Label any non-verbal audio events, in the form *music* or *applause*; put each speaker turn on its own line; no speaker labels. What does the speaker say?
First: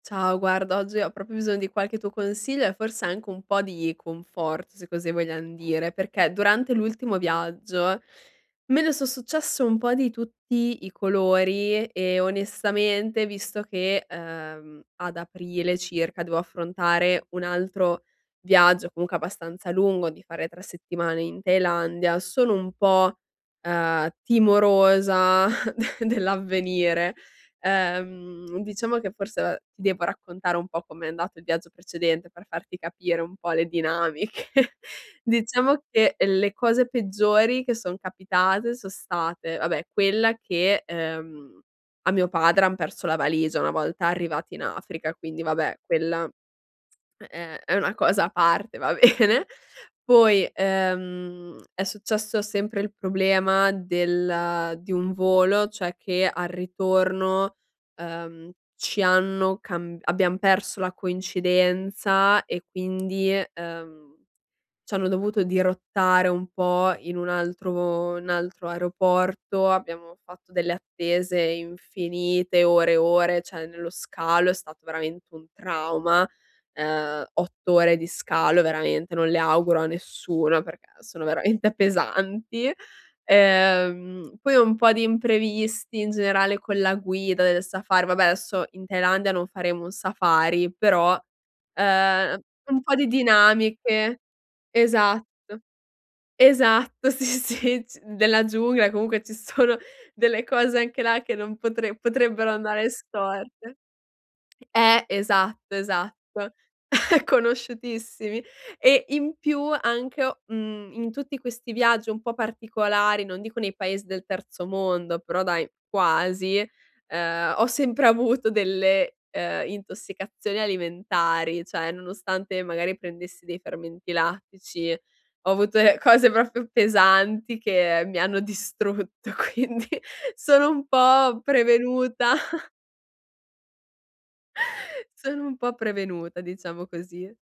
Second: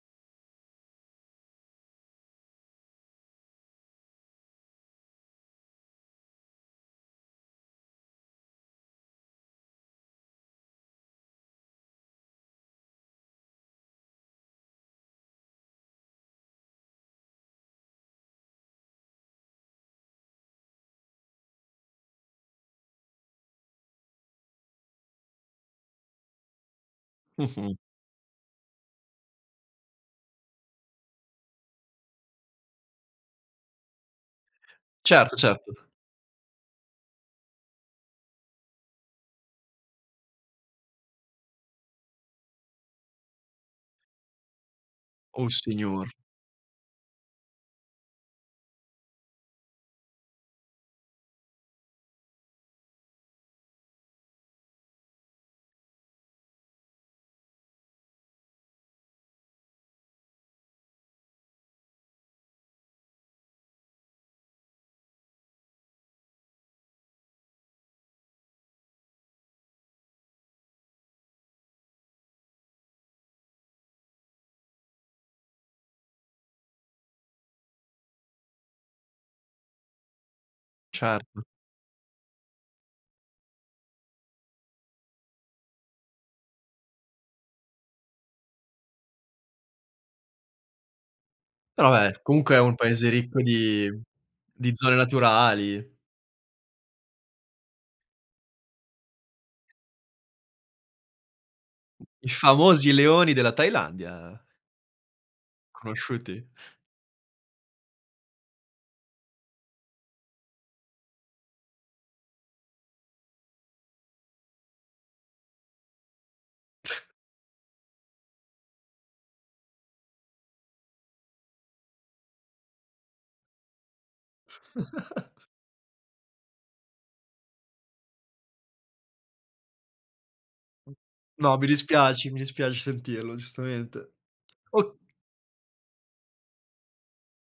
Ciao, guarda, oggi ho proprio bisogno di qualche tuo consiglio e forse anche un po' di conforto, se così vogliam dire, perché durante l'ultimo viaggio me ne son successe un po' di tutti i colori e onestamente, visto che, ehm, ad aprile circa devo affrontare un altro viaggio comunque abbastanza lungo, di fare 3 settimane in Thailandia, sono un po', uhm, timorosa *chuckles* de dell'avvenire.
Mh-mh.
Ehm, diciamo che forse, uhm, ti devo raccontare un po' com'è andato il viaggio precedente per farti capire un po' le dinamiche.
Certo,
Diciamo
certo.
che le cose peggiori che son capitate son state, vabbè, quella che, ehm, a mio padre han perso la valigia una volta arrivati in Africa, quindi
Uh
vabbè,
Signor!
quella è è una cosa a parte, va bene. Poi, ehm, è successo sempre il problema del di un volo, cioè che al ritorno, uhm, ci hanno camb abbiam perso la coincidenza e quindi, ehm, c'hanno dovuto dirottare un po' in un altro n altro aeroporto, abbiamo fatto delle attese infinite, ore e ore, cioè nello scalo è stato veramente un trauma. Ehm, 8 ore di scalo veramente, non le auguro a nessuno perché sono
Certo.
veramente pesanti. Ehm, poi un po' di imprevisti in generale con la guida del safari vabbè, adesso in Thailandia non faremo un safari, però,
Però beh,
ehm,
comunque è un
un po' di
paese ricco di
dinamiche.
di zone
Esatto,
naturali.
esatto, sì, sì, g della giungla comunque ci sono delle cose anche là che non potre
I
potrebbero andare
famosi leoni della
storte.
Thailandia.
Eh, esatto,
Conosciuti?
esatto, *chuckles* conosciutissimi. E in più anche, o mhmm, in tutti questi viaggi un po' particolari, non dico nei paesi del terzo mondo, però dai, quasi,
*chuckles*
ehm, ho sempre avuto delle, ehm, intossicazioni alimentari, cioè nonostante magari prendessi dei fermenti lattici,
*chuckles*
ho avuto de cose proprio pesanti che mi hanno distrutto, quindi sono un po'
No, mi dispiace,
prevenuta.
mi
*chuckles*
dispiace sentirlo giustamente. O
Sono un po' prevenuta, diciamo così.